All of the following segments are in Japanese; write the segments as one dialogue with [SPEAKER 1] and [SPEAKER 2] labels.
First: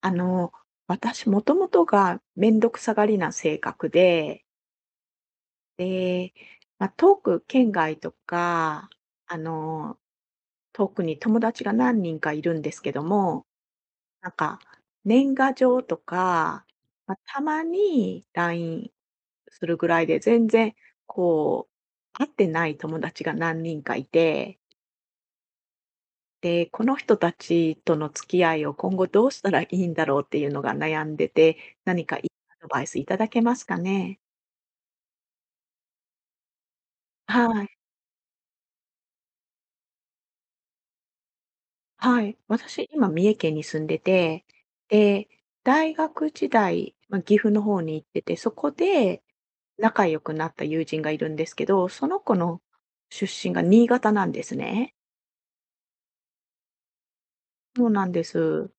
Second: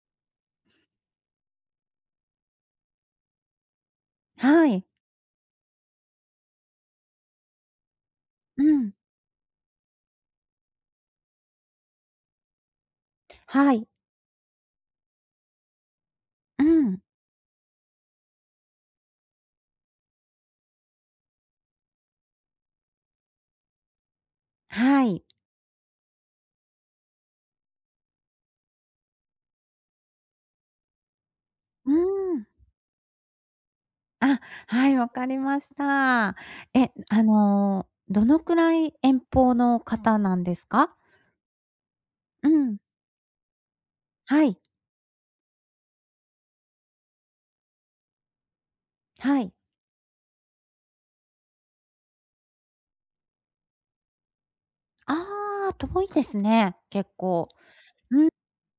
[SPEAKER 1] あの、私もともとがめんどくさがりな性格で、
[SPEAKER 2] はい。
[SPEAKER 1] で、まあ、遠く県外と
[SPEAKER 2] う
[SPEAKER 1] か、
[SPEAKER 2] ん。
[SPEAKER 1] あの、遠くに友達が何人かいるんですけども、
[SPEAKER 2] はい。
[SPEAKER 1] なんか、年賀状と
[SPEAKER 2] う
[SPEAKER 1] か、
[SPEAKER 2] ん。
[SPEAKER 1] まあ、たまに LINE するぐらいで、全然こう、会ってない友達が何人かいて、
[SPEAKER 2] はい。
[SPEAKER 1] で、この人たちとの付き合いを今後どうしたらいいんだろうっていうのが悩んでて、
[SPEAKER 2] う
[SPEAKER 1] 何かいい
[SPEAKER 2] ん。
[SPEAKER 1] アドバイスいただけますかね？
[SPEAKER 2] あ、はい、わかりました。え、
[SPEAKER 1] はい。
[SPEAKER 2] どのくらい遠方の方なんですか？
[SPEAKER 1] はい。
[SPEAKER 2] うん。
[SPEAKER 1] 私、今三重県に住んでて、
[SPEAKER 2] はい、
[SPEAKER 1] で、大学時代、まあ、岐阜の方に行ってて、そこで
[SPEAKER 2] はい。
[SPEAKER 1] 仲良くなった友人がいるんですけど、その子の出身が新潟なんですね。
[SPEAKER 2] ああ、遠いですね、結構。
[SPEAKER 1] そうなんで
[SPEAKER 2] うん、
[SPEAKER 1] す。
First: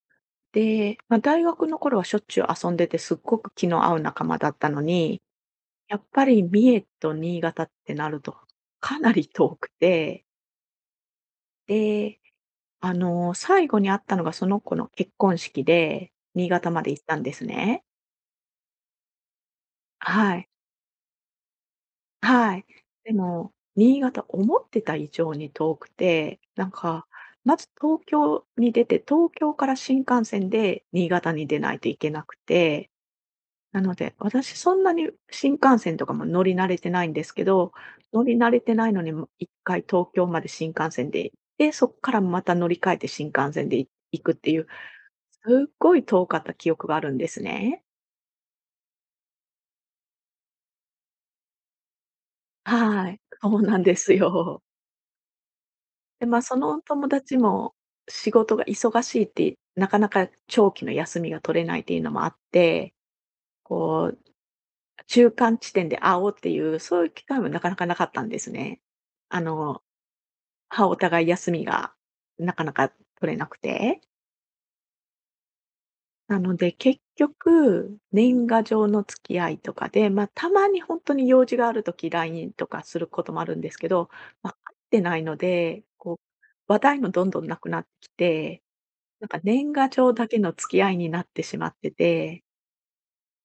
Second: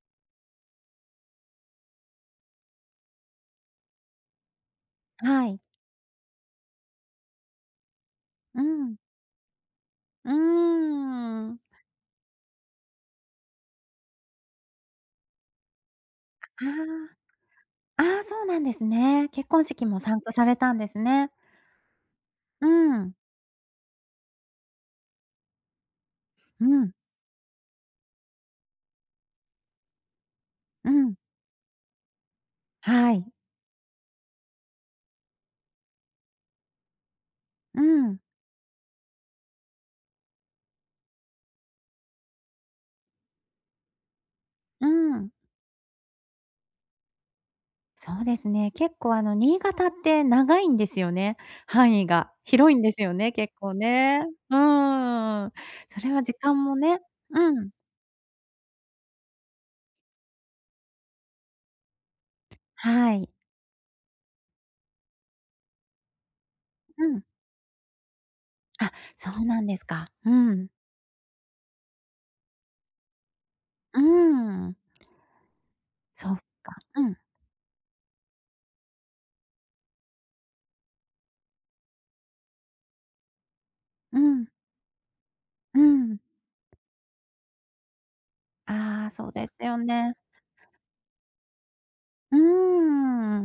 [SPEAKER 1] で、まあ、大学の頃はしょっちゅう遊んでて、すっごく気の合う仲間だったのに、
[SPEAKER 2] はい。
[SPEAKER 1] やっぱり三重と新潟ってなると、
[SPEAKER 2] うん。
[SPEAKER 1] かなり遠くて、
[SPEAKER 2] うーん。
[SPEAKER 1] で、最後に会ったのがその子の結婚式で、新潟まで行ったん
[SPEAKER 2] あ
[SPEAKER 1] ですね。
[SPEAKER 2] あ、ああ、そうなんですね。結婚式も参加
[SPEAKER 1] は
[SPEAKER 2] さ
[SPEAKER 1] い。
[SPEAKER 2] れたんですね。
[SPEAKER 1] はい。
[SPEAKER 2] う
[SPEAKER 1] で
[SPEAKER 2] ん。
[SPEAKER 1] も、新潟思ってた以上に遠くて、
[SPEAKER 2] うん、
[SPEAKER 1] まず東京に出て、東京から新幹線で
[SPEAKER 2] う
[SPEAKER 1] 新
[SPEAKER 2] ん。
[SPEAKER 1] 潟に出ないといけなくて、
[SPEAKER 2] はい。
[SPEAKER 1] なので、私そんなに新幹線とかも乗り慣れてないんですけど、
[SPEAKER 2] うん、
[SPEAKER 1] 乗り慣れてないのに、も1回東京まで新幹線で行って、そこからまた乗り換えて新幹線で行くっていう、
[SPEAKER 2] うん。
[SPEAKER 1] すっごい遠かった記憶があるんですね。
[SPEAKER 2] そうですね。結構新潟って長いんですよね、範囲が。広いんです
[SPEAKER 1] は
[SPEAKER 2] よ
[SPEAKER 1] い、
[SPEAKER 2] ね、
[SPEAKER 1] そ
[SPEAKER 2] 結
[SPEAKER 1] う
[SPEAKER 2] 構
[SPEAKER 1] なんです
[SPEAKER 2] ね。う
[SPEAKER 1] よ。
[SPEAKER 2] ーん。それは
[SPEAKER 1] で、
[SPEAKER 2] 時
[SPEAKER 1] まあ、そ
[SPEAKER 2] 間も
[SPEAKER 1] の
[SPEAKER 2] ね。
[SPEAKER 1] 友達
[SPEAKER 2] うん。
[SPEAKER 1] も仕事が忙しいって、なかなか長期の休みが取れないっていうのもあって、
[SPEAKER 2] はい。
[SPEAKER 1] こう中間地点で会おうっていう、そう
[SPEAKER 2] う
[SPEAKER 1] いう
[SPEAKER 2] ん。
[SPEAKER 1] 機会もなかなかなかったんですね。
[SPEAKER 2] あ、そ
[SPEAKER 1] あ
[SPEAKER 2] うなんで
[SPEAKER 1] の
[SPEAKER 2] すか。うん。
[SPEAKER 1] は、お互い休みがなかなか取れなく
[SPEAKER 2] う
[SPEAKER 1] て、
[SPEAKER 2] ーん。そっ
[SPEAKER 1] なので
[SPEAKER 2] か。
[SPEAKER 1] 結
[SPEAKER 2] うん。
[SPEAKER 1] 局、年賀状の付き合いとかで、まあ、たまにほんとに用事がある時、LINE とかすることもあるんですけど、
[SPEAKER 2] うん。
[SPEAKER 1] ま、会ってないの
[SPEAKER 2] う
[SPEAKER 1] で、こ
[SPEAKER 2] ん。
[SPEAKER 1] う、話題もどんどんなくなってきて、
[SPEAKER 2] ああ、
[SPEAKER 1] な
[SPEAKER 2] そ
[SPEAKER 1] ん
[SPEAKER 2] う
[SPEAKER 1] か
[SPEAKER 2] です
[SPEAKER 1] 年
[SPEAKER 2] よ
[SPEAKER 1] 賀状
[SPEAKER 2] ね。
[SPEAKER 1] だけの付き合いになってしまって
[SPEAKER 2] う
[SPEAKER 1] て、
[SPEAKER 2] ーん。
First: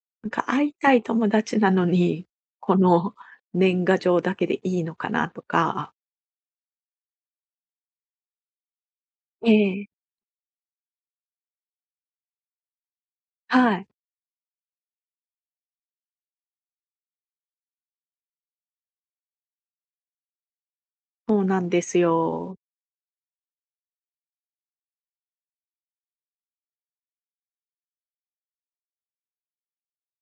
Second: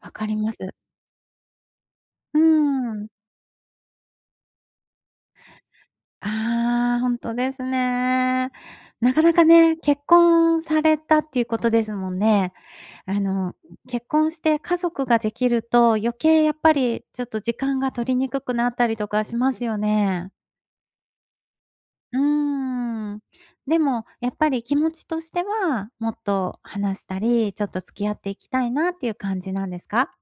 [SPEAKER 2] わか
[SPEAKER 1] なん
[SPEAKER 2] り
[SPEAKER 1] か
[SPEAKER 2] ます。
[SPEAKER 1] 会いたい友達なのに、
[SPEAKER 2] うー
[SPEAKER 1] こ
[SPEAKER 2] ん。
[SPEAKER 1] の年賀状だけでいいのかなとか。
[SPEAKER 2] ああ、ほんとですね。なかなか
[SPEAKER 1] え
[SPEAKER 2] ね、
[SPEAKER 1] え、
[SPEAKER 2] 結婚されたっていうことですもんね。あの、
[SPEAKER 1] はい、
[SPEAKER 2] 結婚して家族ができると、余計やっぱりちょっと時間が取りにくくなったりとかしますよね。
[SPEAKER 1] そうなんです
[SPEAKER 2] う
[SPEAKER 1] よ。
[SPEAKER 2] ーん。でも、やっぱり気持ちとしては、もっと話したり、ちょっと付き合っていきたいなっていう感じなんですか？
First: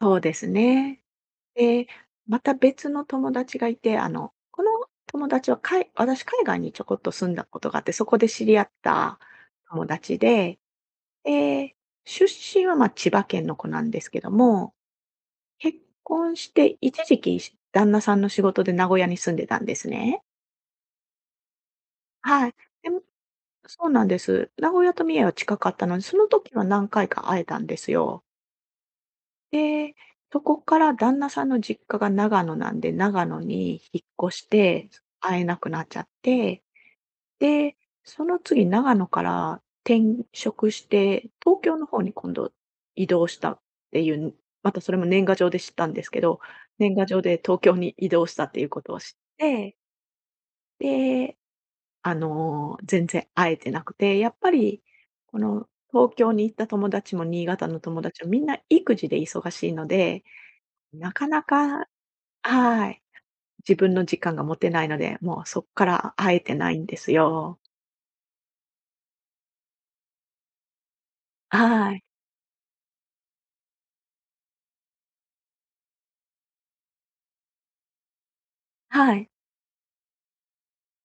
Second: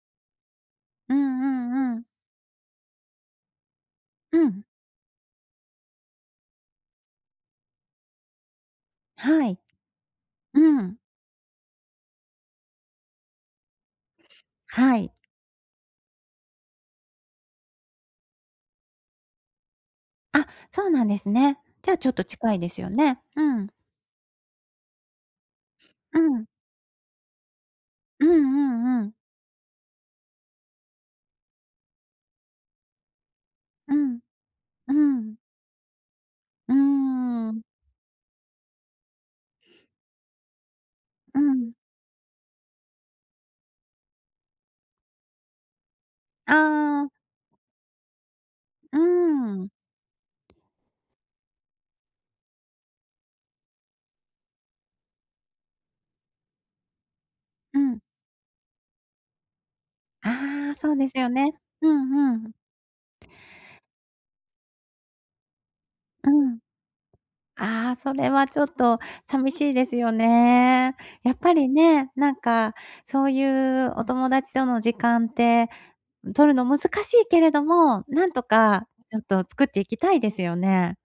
[SPEAKER 1] そうですね。
[SPEAKER 2] うんう
[SPEAKER 1] で、
[SPEAKER 2] んうん。
[SPEAKER 1] また別の友達がいて、あの、
[SPEAKER 2] う
[SPEAKER 1] こ
[SPEAKER 2] ん。
[SPEAKER 1] の友達は私、海外にちょこっと住んだことがあって、そこで知り合った
[SPEAKER 2] はい。
[SPEAKER 1] 友達で、
[SPEAKER 2] うん。
[SPEAKER 1] で、出身は、ま、千葉県の子なんですけども、
[SPEAKER 2] はい。
[SPEAKER 1] 結婚して一時期、旦那さんの仕事で名古屋に住んでたんですね。
[SPEAKER 2] あ、そうなんですね。じゃあちょっと
[SPEAKER 1] はい。
[SPEAKER 2] 近いです
[SPEAKER 1] で
[SPEAKER 2] よ
[SPEAKER 1] も
[SPEAKER 2] ね。うん。
[SPEAKER 1] そうなんです。名古屋と三重は近かったので、そ
[SPEAKER 2] う
[SPEAKER 1] の
[SPEAKER 2] ん。
[SPEAKER 1] 時は何回か会えたんですよ。
[SPEAKER 2] うんうんうん。
[SPEAKER 1] で、そこから旦那さんの実家が長野なんで、長野に
[SPEAKER 2] う
[SPEAKER 1] 引
[SPEAKER 2] ん。
[SPEAKER 1] っ越して、
[SPEAKER 2] うん。
[SPEAKER 1] 会えなくなっちゃって、
[SPEAKER 2] うーん。
[SPEAKER 1] で、その次長野から転職して、
[SPEAKER 2] う
[SPEAKER 1] 東
[SPEAKER 2] ん。
[SPEAKER 1] 京の方に今度移動したっていう、またそれも年賀状で知ったんですけど、
[SPEAKER 2] あ
[SPEAKER 1] 年賀
[SPEAKER 2] あ、
[SPEAKER 1] 状で東京に移動したっていうこと
[SPEAKER 2] う
[SPEAKER 1] を
[SPEAKER 2] ー
[SPEAKER 1] 知っ
[SPEAKER 2] ん。
[SPEAKER 1] て、で、全然会えてなくて、やっぱり、この東京に行った友達も新潟
[SPEAKER 2] う
[SPEAKER 1] の
[SPEAKER 2] ん。
[SPEAKER 1] 友達もみんな育児で忙しいので、
[SPEAKER 2] ああ、そうで
[SPEAKER 1] な
[SPEAKER 2] す
[SPEAKER 1] か
[SPEAKER 2] よ
[SPEAKER 1] な
[SPEAKER 2] ね。う
[SPEAKER 1] か、
[SPEAKER 2] んうん。
[SPEAKER 1] はい、自分の時間が持てないので、もうそこから
[SPEAKER 2] う
[SPEAKER 1] 会えて
[SPEAKER 2] ん。
[SPEAKER 1] ないんですよ。
[SPEAKER 2] ああ、それはちょっと寂しいですよね。やっぱり
[SPEAKER 1] はい。
[SPEAKER 2] ね、なんか、そういうお友達との時間って、取るの難しいけれども、なんとか
[SPEAKER 1] は
[SPEAKER 2] ちょっ
[SPEAKER 1] い。
[SPEAKER 2] と作っていきたいですよね。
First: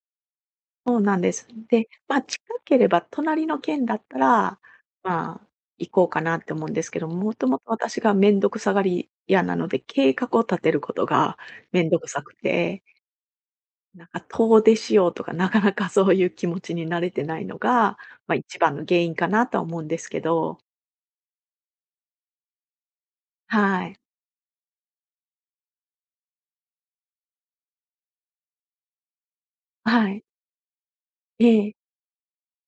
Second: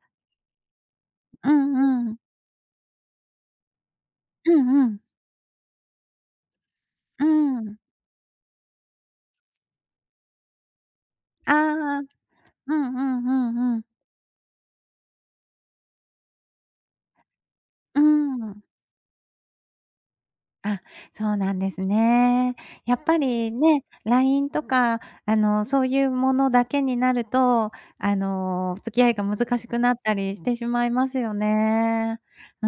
[SPEAKER 1] そうなんです。
[SPEAKER 2] う
[SPEAKER 1] で、
[SPEAKER 2] んうん。
[SPEAKER 1] ま、近ければ隣の県だった
[SPEAKER 2] う
[SPEAKER 1] ら、
[SPEAKER 2] んうん。
[SPEAKER 1] まあ、行こうかなって思うんですけど、
[SPEAKER 2] う
[SPEAKER 1] もともと
[SPEAKER 2] ん。
[SPEAKER 1] 私がめんどくさがり屋なので、計画を立てることが
[SPEAKER 2] あ
[SPEAKER 1] めんど
[SPEAKER 2] あ、う
[SPEAKER 1] く
[SPEAKER 2] ん
[SPEAKER 1] さく
[SPEAKER 2] う
[SPEAKER 1] て、
[SPEAKER 2] んうんうん。
[SPEAKER 1] なんか遠出しようとか、なかなかそういう気持ちに慣れてないのが、
[SPEAKER 2] う
[SPEAKER 1] ま、一
[SPEAKER 2] ん。
[SPEAKER 1] 番の原因かなとは思うんですけど。
[SPEAKER 2] あ、そうなんですね。やっぱりね、
[SPEAKER 1] はい。
[SPEAKER 2] LINE とか、そういうものだけになると、付き合いが難しくなっ
[SPEAKER 1] は
[SPEAKER 2] た
[SPEAKER 1] い。
[SPEAKER 2] りしてしまいますよ
[SPEAKER 1] ええ。
[SPEAKER 2] ね。う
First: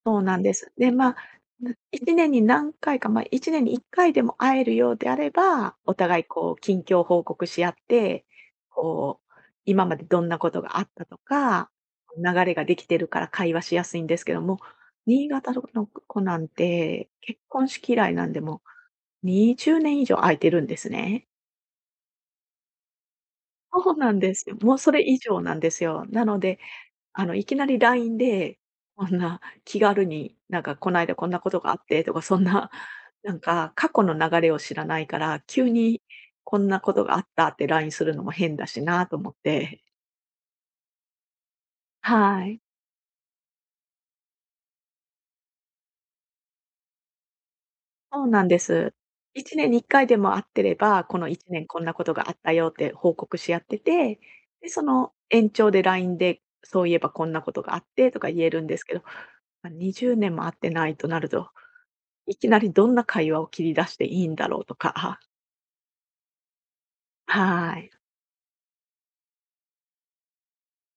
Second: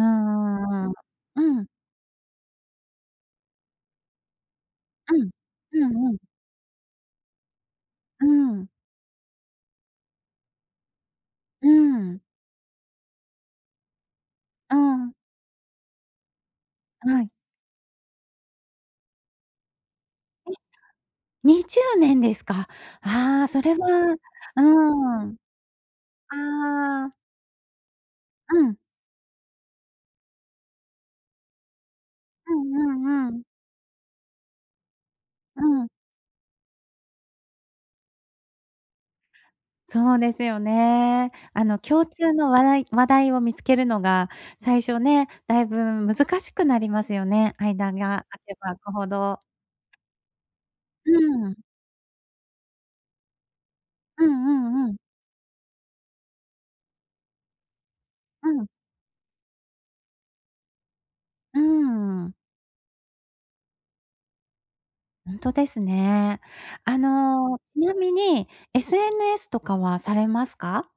[SPEAKER 1] す。
[SPEAKER 2] んうん
[SPEAKER 1] で、
[SPEAKER 2] うん。
[SPEAKER 1] まあ、
[SPEAKER 2] うん、
[SPEAKER 1] 1年に何回か、まあ、1年に1回でも会えるようで
[SPEAKER 2] う
[SPEAKER 1] あれ
[SPEAKER 2] ん。
[SPEAKER 1] ば、
[SPEAKER 2] う
[SPEAKER 1] お
[SPEAKER 2] んうん。
[SPEAKER 1] 互いこう近況報告し合って、
[SPEAKER 2] うん。
[SPEAKER 1] こう、今までどんなことがあったと
[SPEAKER 2] う
[SPEAKER 1] か、
[SPEAKER 2] ん。
[SPEAKER 1] 流れができてるから会話しやすいんですけども、
[SPEAKER 2] うん。
[SPEAKER 1] 新潟の子なんて、
[SPEAKER 2] はい。
[SPEAKER 1] 結婚式以来なんで、もう20年以上空いて
[SPEAKER 2] え、
[SPEAKER 1] るんですね。
[SPEAKER 2] 20年ですか。ああ、それ
[SPEAKER 1] そうな
[SPEAKER 2] は
[SPEAKER 1] んですよ。
[SPEAKER 2] う
[SPEAKER 1] もうそれ以
[SPEAKER 2] ん。
[SPEAKER 1] 上なんですよ。なので
[SPEAKER 2] ああ、
[SPEAKER 1] いきなり LINE で、
[SPEAKER 2] うん。
[SPEAKER 1] こんな気軽に、なんかこないだこんなことがあってとか、そん
[SPEAKER 2] う
[SPEAKER 1] な、
[SPEAKER 2] んう んうん。うんうんうん。はい。え、20年ですか。ああ、それは。うん。ああ。うんう
[SPEAKER 1] な
[SPEAKER 2] んうんう
[SPEAKER 1] ん
[SPEAKER 2] ん。
[SPEAKER 1] か過去の流れを知らないから、
[SPEAKER 2] う
[SPEAKER 1] 急
[SPEAKER 2] ん。
[SPEAKER 1] にこんなことがあったって LINE するのも変だしなと思って。
[SPEAKER 2] そうですよね。共通
[SPEAKER 1] は
[SPEAKER 2] の
[SPEAKER 1] い。
[SPEAKER 2] 話題を見つけるのが、最初ね、だいぶ難しくなりますよね。間
[SPEAKER 1] そ
[SPEAKER 2] が
[SPEAKER 1] うな
[SPEAKER 2] 空
[SPEAKER 1] ん
[SPEAKER 2] け
[SPEAKER 1] で
[SPEAKER 2] ば空
[SPEAKER 1] す。
[SPEAKER 2] くほど。
[SPEAKER 1] 1年に1回でも会ってれば、
[SPEAKER 2] う
[SPEAKER 1] この1
[SPEAKER 2] ん。
[SPEAKER 1] 年こんなことがあったよって報告し合ってて、
[SPEAKER 2] うん
[SPEAKER 1] で、
[SPEAKER 2] う
[SPEAKER 1] そ
[SPEAKER 2] んうん。
[SPEAKER 1] の延長で LINE で、そういえばこんなことがあってとか言え
[SPEAKER 2] う
[SPEAKER 1] るん
[SPEAKER 2] ん。
[SPEAKER 1] ですけど、ま、20年も会ってないとなると、
[SPEAKER 2] うーん。
[SPEAKER 1] いきなりどんな会話を切り出していいんだろうとか、
[SPEAKER 2] ほんとですね。ち
[SPEAKER 1] はい。
[SPEAKER 2] なみに SNS とかはされますか？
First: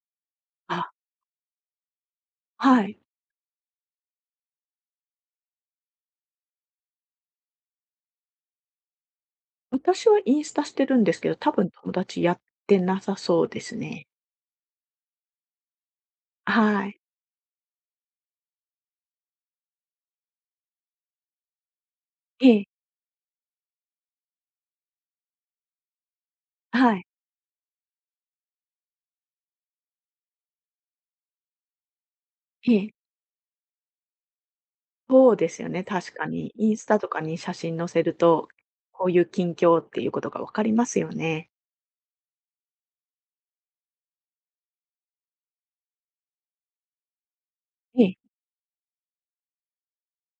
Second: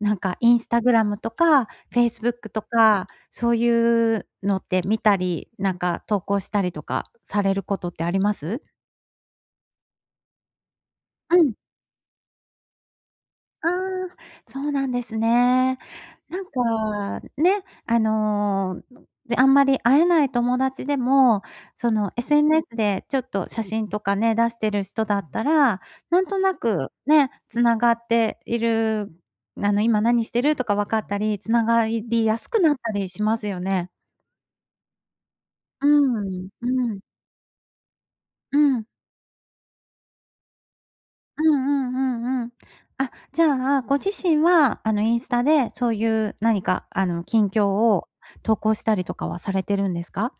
[SPEAKER 2] なんかインスタ
[SPEAKER 1] あ、
[SPEAKER 2] グラムとか、フェイスブックと
[SPEAKER 1] はい。
[SPEAKER 2] か、そういうのって見たり、なんか投稿したりとかされることってあります？
[SPEAKER 1] 私はインスタしてるんですけど、
[SPEAKER 2] う
[SPEAKER 1] 多
[SPEAKER 2] ん。
[SPEAKER 1] 分友達やってなさそうで
[SPEAKER 2] あ
[SPEAKER 1] すね。
[SPEAKER 2] あ、そうなんですね。なん
[SPEAKER 1] はい。
[SPEAKER 2] か、ね、あんまり会えない友達でも、その
[SPEAKER 1] ええ、
[SPEAKER 2] SNS でちょっと写真とかね、出してる人だったら、なんとなく
[SPEAKER 1] はい、
[SPEAKER 2] ね、つながっている、今何してるとか分かったり、つながりやすく
[SPEAKER 1] え
[SPEAKER 2] なった
[SPEAKER 1] え。
[SPEAKER 2] りしますよね。
[SPEAKER 1] そうですよね、
[SPEAKER 2] う
[SPEAKER 1] 確か
[SPEAKER 2] ん、
[SPEAKER 1] に。インス
[SPEAKER 2] う
[SPEAKER 1] タ
[SPEAKER 2] ん、
[SPEAKER 1] とかに写真載せると、
[SPEAKER 2] うん。
[SPEAKER 1] こういう近況っていうことが分かりますよ
[SPEAKER 2] う
[SPEAKER 1] ね。
[SPEAKER 2] んうんうんうん。あ、じゃあ、ご自身は、インスタでそういう何か、近況
[SPEAKER 1] え
[SPEAKER 2] を
[SPEAKER 1] え。
[SPEAKER 2] 投稿したりとかはされてるんですか？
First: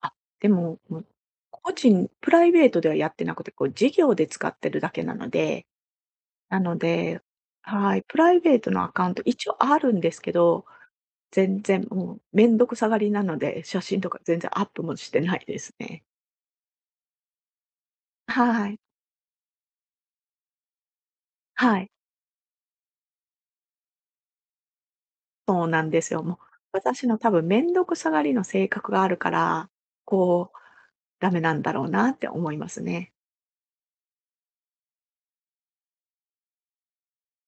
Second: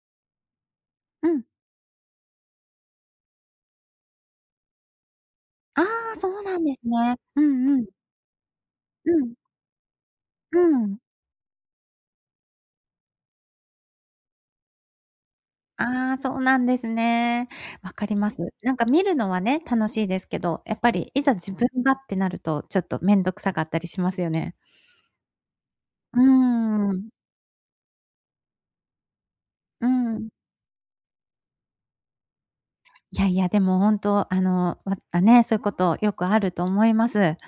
[SPEAKER 1] あ、でも、もう、
[SPEAKER 2] うん。
[SPEAKER 1] 個人プライベートではやってなくて、こう事業で使ってるだけなので、
[SPEAKER 2] ああ、そうな
[SPEAKER 1] な
[SPEAKER 2] んで
[SPEAKER 1] の
[SPEAKER 2] すね。
[SPEAKER 1] で、
[SPEAKER 2] うんうん。
[SPEAKER 1] はい、プライベートのアカ
[SPEAKER 2] う
[SPEAKER 1] ウント
[SPEAKER 2] ん。
[SPEAKER 1] 一応あるんですけ
[SPEAKER 2] う
[SPEAKER 1] ど、
[SPEAKER 2] ん。
[SPEAKER 1] 全然もう、めんどくさがりなので、写真とか全然アップもしてないですね。
[SPEAKER 2] ああ、そうなんですね。わかります。
[SPEAKER 1] は
[SPEAKER 2] なん
[SPEAKER 1] い。
[SPEAKER 2] か見るのはね、楽しいですけど、やっぱりいざ自分
[SPEAKER 1] はい。
[SPEAKER 2] がってなると、ちょっと面倒くさかったりしますよね。
[SPEAKER 1] そうなんです
[SPEAKER 2] うー
[SPEAKER 1] よ。もう、私
[SPEAKER 2] ん。
[SPEAKER 1] の多分めんどくさがりの性格があるから、
[SPEAKER 2] うん。
[SPEAKER 1] こう、ダメなんだろうなって思いますね。
[SPEAKER 2] いやいや、でも本当、わあ、ね、そういうことよくあると思います。う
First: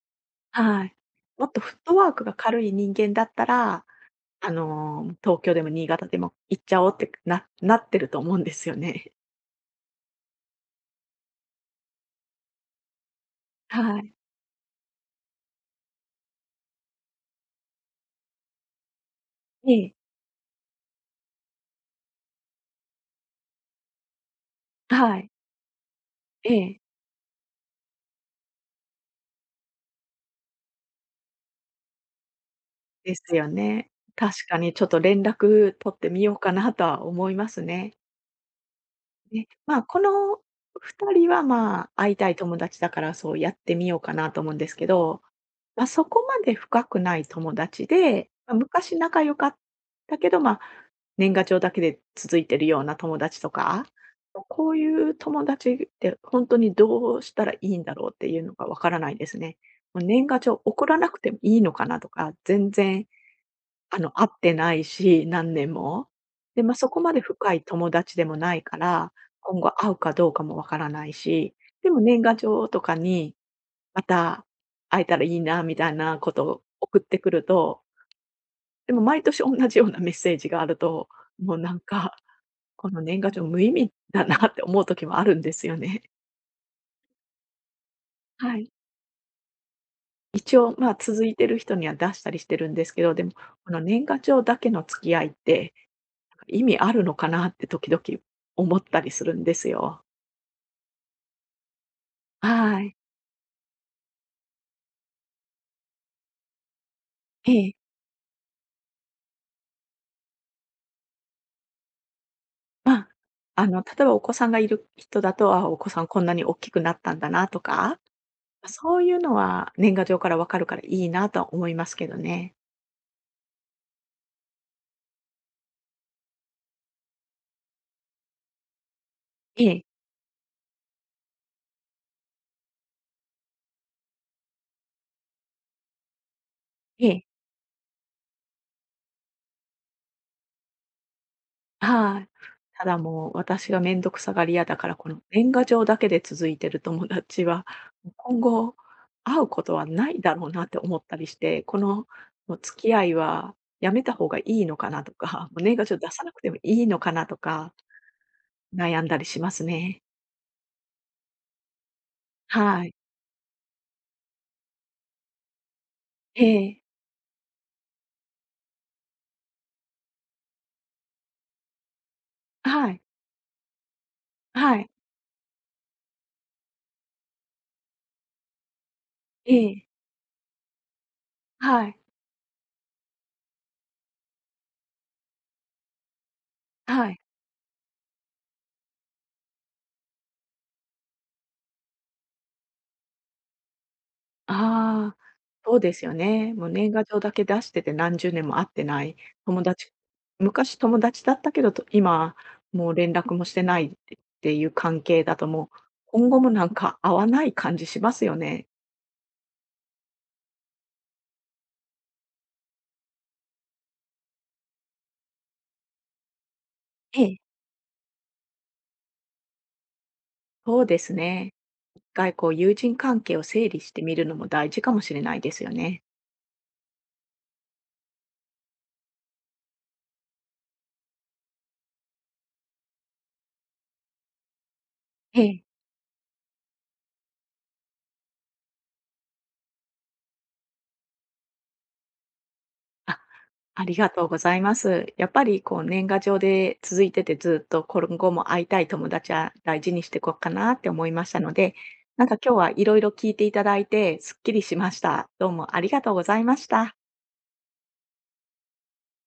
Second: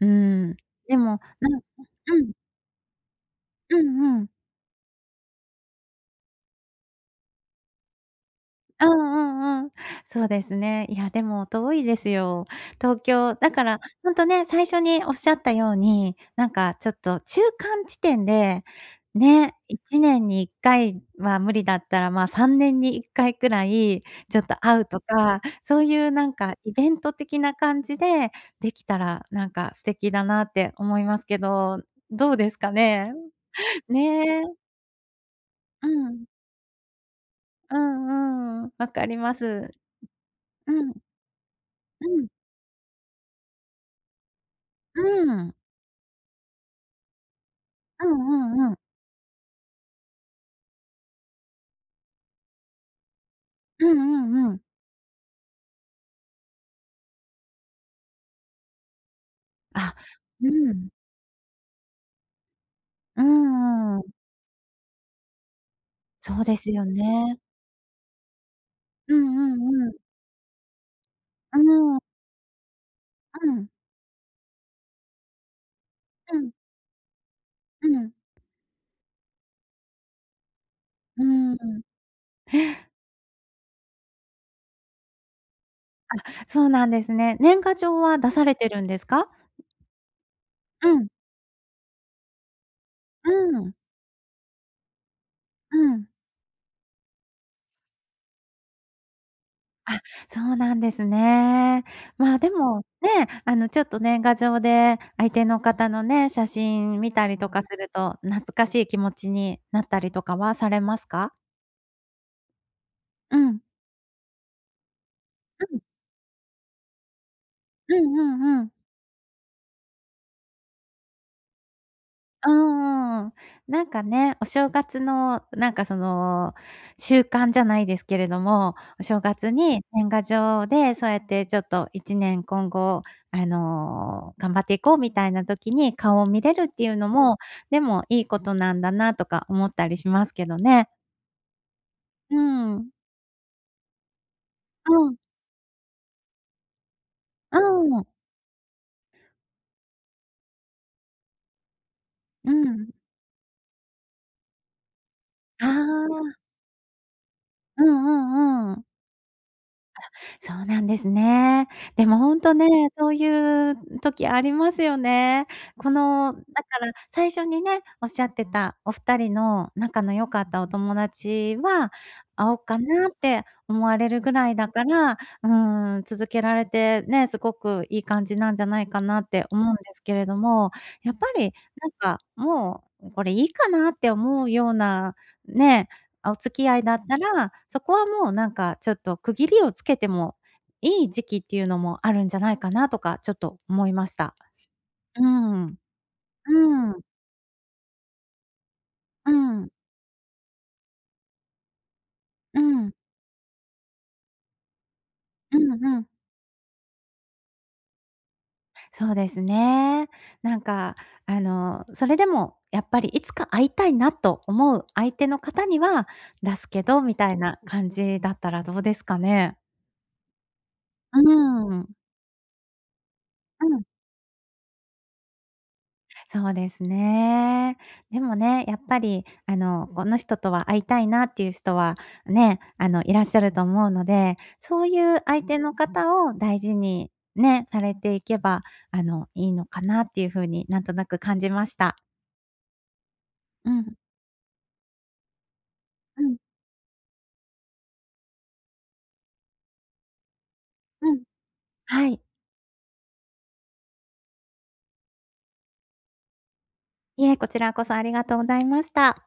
[SPEAKER 2] ーん、
[SPEAKER 1] はい。
[SPEAKER 2] でも、
[SPEAKER 1] もっとフットワー
[SPEAKER 2] う
[SPEAKER 1] クが
[SPEAKER 2] ん、
[SPEAKER 1] 軽い人間だった
[SPEAKER 2] う
[SPEAKER 1] ら、
[SPEAKER 2] んうん。
[SPEAKER 1] あの、東京でも新潟でも行っちゃおうってなってると思うんですよ
[SPEAKER 2] う
[SPEAKER 1] ね。
[SPEAKER 2] んうんうん。そうですね。いや、でも遠いですよ。東京、だから
[SPEAKER 1] は
[SPEAKER 2] ほ
[SPEAKER 1] い。
[SPEAKER 2] んとね、最初におっしゃったように、なんかちょっと中間地点で、ね、
[SPEAKER 1] ええ。
[SPEAKER 2] 1年に1回は無理だったら、ま、3年に1回くらい、ちょっと会うと
[SPEAKER 1] はい。
[SPEAKER 2] か、そういうなん
[SPEAKER 1] え
[SPEAKER 2] かイ
[SPEAKER 1] え。
[SPEAKER 2] ベント的な感じでできたら、なんか素敵だなって思いますけど、どうですかね？
[SPEAKER 1] ですよね。
[SPEAKER 2] ね。
[SPEAKER 1] 確かにちょっと連絡取
[SPEAKER 2] う
[SPEAKER 1] ってみ
[SPEAKER 2] ん。
[SPEAKER 1] ようかなとは思います
[SPEAKER 2] う
[SPEAKER 1] ね。
[SPEAKER 2] んうん。わかりま
[SPEAKER 1] ね、
[SPEAKER 2] す。
[SPEAKER 1] まあ、この
[SPEAKER 2] うん、
[SPEAKER 1] 2人は、まあ、
[SPEAKER 2] う
[SPEAKER 1] 会い
[SPEAKER 2] ん、う
[SPEAKER 1] た
[SPEAKER 2] ん。
[SPEAKER 1] い友達だから、そうやってみようかなと思うんですけど、
[SPEAKER 2] う
[SPEAKER 1] まあ、そこまで深くない友達
[SPEAKER 2] んう
[SPEAKER 1] で、まあ、
[SPEAKER 2] んうん。
[SPEAKER 1] 昔仲良かったけど、まあ、年賀状だけで続いてるような友達とか、
[SPEAKER 2] うんうんうん。
[SPEAKER 1] こういう友達って本当にどうしたらいいんだろうっていうのがわからないですね。
[SPEAKER 2] あ、
[SPEAKER 1] もう年賀
[SPEAKER 2] う
[SPEAKER 1] 状送
[SPEAKER 2] ん。
[SPEAKER 1] らなくてもいいのかなとか、全然
[SPEAKER 2] うんうん。
[SPEAKER 1] 会ってないし、何年も。
[SPEAKER 2] そうで
[SPEAKER 1] で、ま
[SPEAKER 2] す
[SPEAKER 1] あ、
[SPEAKER 2] よ
[SPEAKER 1] そこまで
[SPEAKER 2] ね。
[SPEAKER 1] 深い友達でもないから、
[SPEAKER 2] うんう
[SPEAKER 1] 今後
[SPEAKER 2] んう
[SPEAKER 1] 会
[SPEAKER 2] ん。
[SPEAKER 1] うかどうかもわからないし、
[SPEAKER 2] う
[SPEAKER 1] で
[SPEAKER 2] ん。
[SPEAKER 1] も年賀状とかに、
[SPEAKER 2] うん。
[SPEAKER 1] また会えたらいいなみたいなこ
[SPEAKER 2] う
[SPEAKER 1] と
[SPEAKER 2] ん
[SPEAKER 1] を送ってくると、
[SPEAKER 2] うん。
[SPEAKER 1] でも毎年同じようなメッセージがあると、
[SPEAKER 2] う
[SPEAKER 1] もうなん
[SPEAKER 2] ん。
[SPEAKER 1] か、この年賀状無意味だなって思う時もあるんですよね。
[SPEAKER 2] そうなんですね。年賀状は出され
[SPEAKER 1] は
[SPEAKER 2] て
[SPEAKER 1] い。
[SPEAKER 2] るんですか？
[SPEAKER 1] 一応、
[SPEAKER 2] う
[SPEAKER 1] まあ、
[SPEAKER 2] ん。
[SPEAKER 1] 続いてる人には出したりしてるんですけど、でも、
[SPEAKER 2] う
[SPEAKER 1] こ
[SPEAKER 2] ん。
[SPEAKER 1] の年賀状だけの付き合いって
[SPEAKER 2] うん。
[SPEAKER 1] 意味あるのかなって時々思ったりするんですよ。
[SPEAKER 2] そうなんですね。まあ、でも、
[SPEAKER 1] はい。
[SPEAKER 2] ね、ちょっと年賀状で相手の方のね、写真見たりと
[SPEAKER 1] え
[SPEAKER 2] か
[SPEAKER 1] え。
[SPEAKER 2] すると、懐かしい気持ちになったりとかはされますか？
[SPEAKER 1] まあ、
[SPEAKER 2] うん。
[SPEAKER 1] あの、例えばお子さんがいる人だと、あ、お
[SPEAKER 2] うん。
[SPEAKER 1] 子さんこんなに大きくなったんだなと
[SPEAKER 2] う
[SPEAKER 1] か、
[SPEAKER 2] んうんうん。
[SPEAKER 1] そういうのは年賀状からわかるからいいなとは思いますけど
[SPEAKER 2] う
[SPEAKER 1] ね。
[SPEAKER 2] んうん。なんかね、お正月のなんかその、習慣じゃないですけれども、お正月
[SPEAKER 1] え
[SPEAKER 2] に
[SPEAKER 1] え、
[SPEAKER 2] 年賀状でそうやってちょっと1年今後、頑張っていこうみたいな時に顔を見れるっていう
[SPEAKER 1] え
[SPEAKER 2] の
[SPEAKER 1] え。
[SPEAKER 2] も、でもいいことなんだなとか思ったりしますけどね。
[SPEAKER 1] はい。
[SPEAKER 2] う
[SPEAKER 1] た
[SPEAKER 2] ん。
[SPEAKER 1] だもう私がめんどくさがり屋だから、
[SPEAKER 2] う
[SPEAKER 1] こ
[SPEAKER 2] ん。
[SPEAKER 1] の年賀状だけで続いてる友達
[SPEAKER 2] う
[SPEAKER 1] は、
[SPEAKER 2] ん。
[SPEAKER 1] 今後会うことはないだろうなって思ったりして、この
[SPEAKER 2] う
[SPEAKER 1] もう付
[SPEAKER 2] ん。
[SPEAKER 1] き合いはやめた方がいいのかなとか、もう
[SPEAKER 2] あ
[SPEAKER 1] 年賀状出さなく
[SPEAKER 2] あ。
[SPEAKER 1] てもいいのかなとか、
[SPEAKER 2] うんうんうん。
[SPEAKER 1] 悩んだりしますね。
[SPEAKER 2] そうなんですね。でもほんとね、
[SPEAKER 1] はい。
[SPEAKER 2] そういう時ありますよね。この、
[SPEAKER 1] え
[SPEAKER 2] だか
[SPEAKER 1] え。
[SPEAKER 2] ら最初にね、おっしゃってたお二人の仲の良かったお友達は、会おっか
[SPEAKER 1] はい。
[SPEAKER 2] なって思われるぐらいだ
[SPEAKER 1] は
[SPEAKER 2] か
[SPEAKER 1] い。
[SPEAKER 2] ら、うーん、続けられてね、すごくいい感じなんじゃないかなって
[SPEAKER 1] え
[SPEAKER 2] 思うんで
[SPEAKER 1] え。
[SPEAKER 2] すけれども、やっぱり
[SPEAKER 1] は
[SPEAKER 2] なん
[SPEAKER 1] い。
[SPEAKER 2] か、もうこれいいかなって思うような、ね、あ、お付き合いだっ
[SPEAKER 1] は
[SPEAKER 2] た
[SPEAKER 1] い。
[SPEAKER 2] ら、そこはもうなんかちょっと区切りをつけてもいい時期っていうのもあるんじゃないかなとかちょっと思いました。
[SPEAKER 1] ああ、
[SPEAKER 2] うん。
[SPEAKER 1] そうですよね。もう年
[SPEAKER 2] うん。
[SPEAKER 1] 賀状だけ出してて何十年も会ってない、
[SPEAKER 2] う
[SPEAKER 1] 友
[SPEAKER 2] ん。
[SPEAKER 1] 達、昔友達だったけど、と今
[SPEAKER 2] う
[SPEAKER 1] も
[SPEAKER 2] ん。
[SPEAKER 1] う連絡もしてないってっていう関係だと、
[SPEAKER 2] う
[SPEAKER 1] もう
[SPEAKER 2] んうん。
[SPEAKER 1] 今後もなんか会わない感じしますよね。
[SPEAKER 2] そうですね。なんかそれでもやっぱりいつか会いたいなと思う相手の方には出すけどみ
[SPEAKER 1] え
[SPEAKER 2] た
[SPEAKER 1] え。
[SPEAKER 2] いな感じだったらどうですかね？
[SPEAKER 1] そうです
[SPEAKER 2] う
[SPEAKER 1] ね。
[SPEAKER 2] ん。
[SPEAKER 1] 一回こう友人関係を
[SPEAKER 2] う
[SPEAKER 1] 整理
[SPEAKER 2] ん。
[SPEAKER 1] してみるのも大事かもしれないですよね。
[SPEAKER 2] そうですね。でもね、やっぱり、この人とは会いたいなっていう人は、ね、いらっしゃると思うので、そういう
[SPEAKER 1] え
[SPEAKER 2] 相手
[SPEAKER 1] え。
[SPEAKER 2] の方を大事にね、されていけば、いいのかなっていう風になんとなく感じました。
[SPEAKER 1] あ
[SPEAKER 2] う
[SPEAKER 1] あり
[SPEAKER 2] ん、
[SPEAKER 1] がとうございます。やっぱりこう年賀
[SPEAKER 2] うん、
[SPEAKER 1] 状で続いててずっと今後も会いたい友達は大事にしていこうかなって思い
[SPEAKER 2] うん。
[SPEAKER 1] ましたので、
[SPEAKER 2] はい。
[SPEAKER 1] なんか今日はいろいろ聞いていただいてすっきりしました。どうもありがとうございました。
[SPEAKER 2] いえ、こちらこそありがとうございました。